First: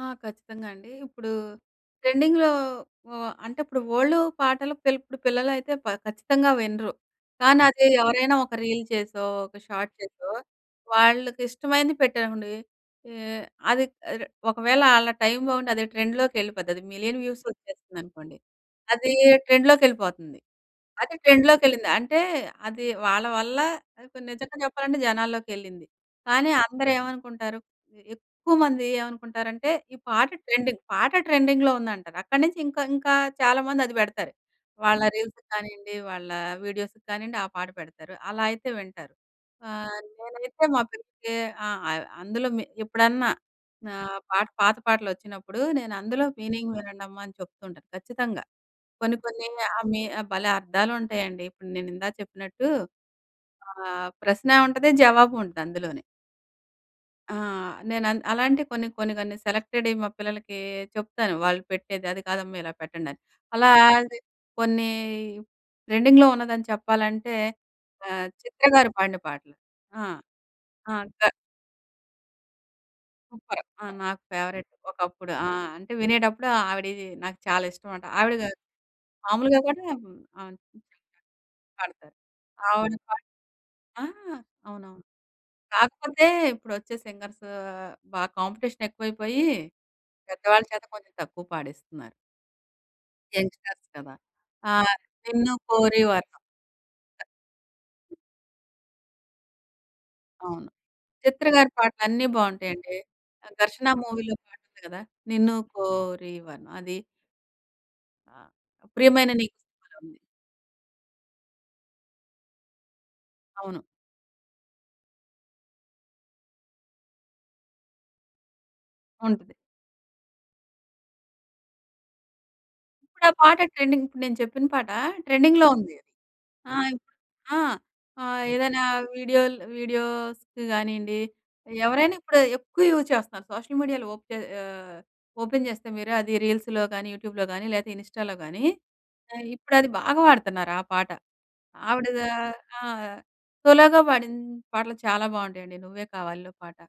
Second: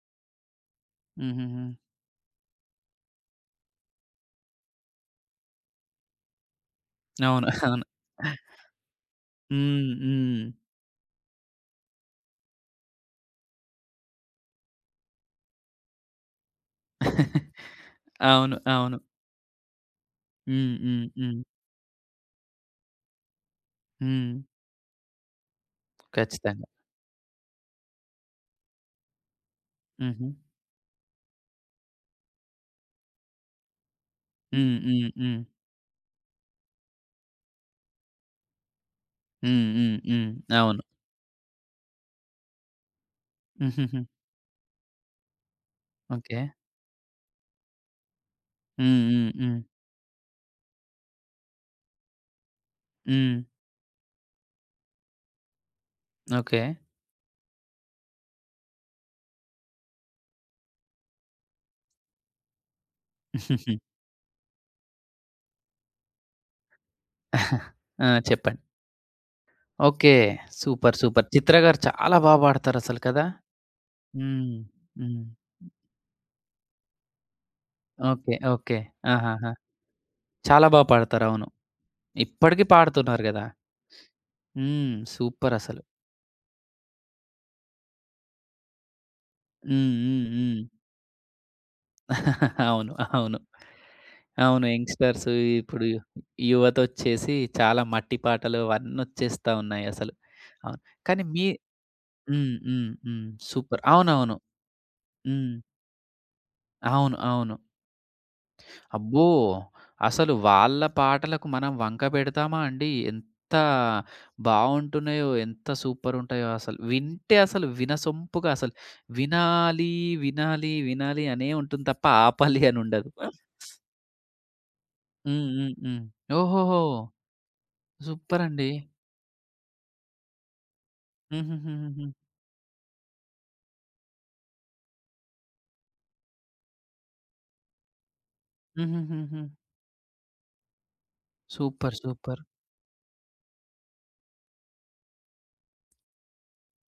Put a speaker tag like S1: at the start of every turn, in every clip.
S1: ఆ! ఖచ్చితంగా అండి. ఇప్పుడు
S2: హుహుహు.
S1: ట్రెండింగ్‌లో ఉ అంటే ఇప్పుడు ఓల్డు పాటలు పిల్ ఇప్పుడు పిల్లలైతే ప ఖచ్చితంగా వినరు.
S2: అవును. అవును.
S1: కానదీ ఎవరైనా ఒక రీల్ చేసో, ఒక
S2: హ్మ్.
S1: షార్ట్ చేసో
S2: హ్మ్.
S1: వాళ్ళకిష్టమైనది పెట్టరనుకోండి. ఏ అది ఇర ఒకవేళ ఆళ్ళ టైమ్ బావుండి అది ట్రెండ్‌లోకెళ్ళిపోద్ది. అది మిలియన్ వ్యూస్ వచ్చేస్తుందనుకోండి.
S2: అవును. అవును.
S1: అదీ ట్రెండ్‌లోకెళ్ళిపోతుంది.
S2: హ్మ్. హ్మ్.
S1: అది
S2: హ్మ్.
S1: ట్రెండ్‌లోకెళ్ళింది అంటే, అది వాళ్ళ వల్ల ఇప్పుడు
S2: హ్మ్.
S1: నిజంగా చెప్పాలంటే జనాల్లోకెళ్ళింది. కానీ
S2: ఖచ్చితంగా!
S1: అందరూ ఏమనుకుంటారు, ఎక్కువమంది ఏమనుకుంటారంటే ఈ పాట
S2: హుహు.
S1: ట్రెండింగ్. పాట ట్రెండింగ్‌లో ఉందంటారు. అక్కడి నుంచి ఇంకా, ఇంకా చాలామంది అది పెడతారు.
S2: హ్మ్.
S1: వాళ్ళ
S2: హ్మ్. హ్మ్.
S1: రీల్స్‌కి కానియండి, వాళ్ళ వీడియోస్‌కి కానియ్యండి ఆ పాట పెడతారు. అలా అయితే వింటారు.
S2: హ్మ్. హ్మ్.
S1: ఆహ్,
S2: హ్మ్.
S1: నేనైతే మా
S2: అవును.
S1: పిల్లలకి ఆహ్, ఆహ్, అందులో మె ఎప్పుడన్నా ఆహ్, పాట పాత పాటలొచ్చినప్పుడు, నేనందులో
S2: ఓకే.
S1: మీనింగ్ వినండమ్మా అని చెప్తూ ఉంటాను ఖచ్చితంగా.
S2: హ్మ్.
S1: కొన్ని
S2: హ్మ్.
S1: కొన్ని
S2: హ్మ్.
S1: ఆహ్, మి భలే అర్థాలుంటాయండి. ఇప్పుడు నేనిందాక చెప్పినట్టు
S2: హ్మ్.
S1: ఆహ్, ప్రశ్న ఉంటది. జవాబు ఉంటదందులోనే.
S2: ఓకే.
S1: ఆ! నేనన్ అలాంటియి కొన్ని, కొన్ని, కొన్ని సెలెక్టడియ్యి మా పిల్లలకీ చెప్తాను. వాళ్ళు పెట్టేది అది కాదమ్మా. ఇలా పెట్టండని. అలా ది కొన్ని ట్రెండింగ్‌లో ఉన్నదని చెప్పాలంటే
S2: ఆ!
S1: ఆహ్,
S2: చెప్పండి.
S1: చిత్ర గారు పాడిన పాట. ఆ!
S2: ఓకే.
S1: ఆ!
S2: సూపర్.
S1: గ
S2: సూపర్. చిత్ర గారు చాలా బాగా పాడతారసలు కదా!
S1: సూపర్. ఆ! నాకు
S2: హ్మ్.
S1: ఫేవరైట్
S2: హ్మ్.
S1: ఒకప్పుడు. ఆ! అంటే వినేటప్పుడు ఆవిడియ్యి నాకు చాలా ఇష్టం అట.
S2: ఓకే.
S1: ఆవిడ గారు
S2: ఓకే. ఆహాహా!
S1: మామూలుగా కూడా ఆ!
S2: చాలా బా
S1: చెప్పండి.
S2: పాడతారు. అవును.
S1: పాడతారు.
S2: ఇప్పటికి
S1: అవును.
S2: పాడుతున్నారు
S1: పాడతారు.
S2: గదా!
S1: ఆ!
S2: హ్మ్.
S1: అవునవును.
S2: సూపర్ అసలు.
S1: కాకపోతే ఇప్పుడొచ్చే సింగర్స్ బా కాంపిటీషనెక్కువైపోయి,
S2: హ్మ్. హ్మ్. హ్మ్.
S1: పెద్దవాళ్ళ చేత కొంచెం తక్కువ పాడిస్తున్నారు.
S2: అవును. అవును.
S1: యంగ్‌స్టర్స్ కదా!
S2: అవును.
S1: ఆ!
S2: యంగ్‌స్టర్స్
S1: 'నిన్ను
S2: ఇప్పుడు
S1: కోరి వర్ణం.'
S2: యువతొచ్చేసి చాలా మట్టి పాటలు అవన్నొచ్చేస్తా ఉన్నాయసలు.
S1: అవును.
S2: అవును. కానీ మీ
S1: చిత్ర గారి పాటలన్నీ
S2: హ్మ్. హ్మ్.
S1: బావుంటాయండి.
S2: హ్మ్. సూపర్.
S1: 'ఘర్షణ' మూవీలో
S2: అవునవును.
S1: పాటుంది కదా!
S2: హ్మ్.
S1: 'నిన్ను కోరి వర్ణం' అది.
S2: అవును. అవును.
S1: ఆ!
S2: అబ్బో!
S1: 'ప్రియమైన నీకు' సినిమాలో ఉంది.
S2: అసలు వాళ్ళ పాటలకు మనం వంక పెడతామా అండి? ఎంత
S1: అవును.
S2: బావుంటున్నాయో! ఎంత సూపరుంటాయో అసలు. వింటే అసలు వినసొంపుగా అసలు
S1: ఉంటది.
S2: వినాలి, వినాలి, వినాలి అనే ఉంటుంది తప్ప ఆపాలి అనుండదు. అ!
S1: ఇప్పుడా పాట ట్రెండింగ్. ఇప్పుడు నేను చెప్పిన పాట
S2: హ్మ్.
S1: ట్రెండింగ్‌లో
S2: హ్మ్.
S1: ఉంది.
S2: హ్మ్. ఓహోహో!
S1: ఆహ్, ఇప్పు ఆహ్,
S2: సూపరండి.
S1: ఏదైనా వీడియోలు వీడియోస్‌కి గానీయండి,
S2: హుహుహుహుహు.
S1: ఎవరైనా ఇప్పుడు ఎక్కువ యూజ్ చేస్తున్నారు. సోషల్ మీడియాలో ఓకే ఆహ్, ఓపెన్ చేస్తే మీరు అది రీల్స్‌లో గానీ, యూట్యూబ్‌లో గానీ లేతే ఇనిస్టాలో గానీ, ఆహ్,
S2: హుహుహుహు.
S1: ఇప్పుడది బాగా వాడతన్నారా ఆ పాట.
S2: సూపర్.
S1: ఆవిడ
S2: సూపర్.
S1: ఆహ్, ఆ! సోలోగా పాడిన పాటలు చాలా బావుంటాయండి. 'నువ్వే కావాలిలో' పాట.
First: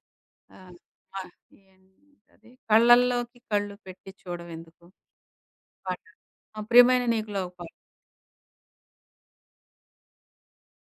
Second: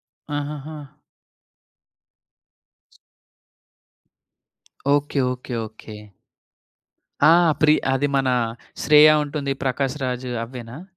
S1: ఆహ్,
S2: ఆహాహా!
S1: ఆహ్, ఏంటది, 'కళ్ళలోకి కళ్ళు పెట్టి చూడవెందుకు'
S2: ఓకే. ఓకే. ఓకే.
S1: పాట ఆహ్, 'ప్రియమైన
S2: ఆ!
S1: నీకు‌లో' ఒక పాట.
S2: ప్రి అది మన శ్రేయ ఉంటుంది. ప్రకాష్ రాజ్ అవ్వేనా?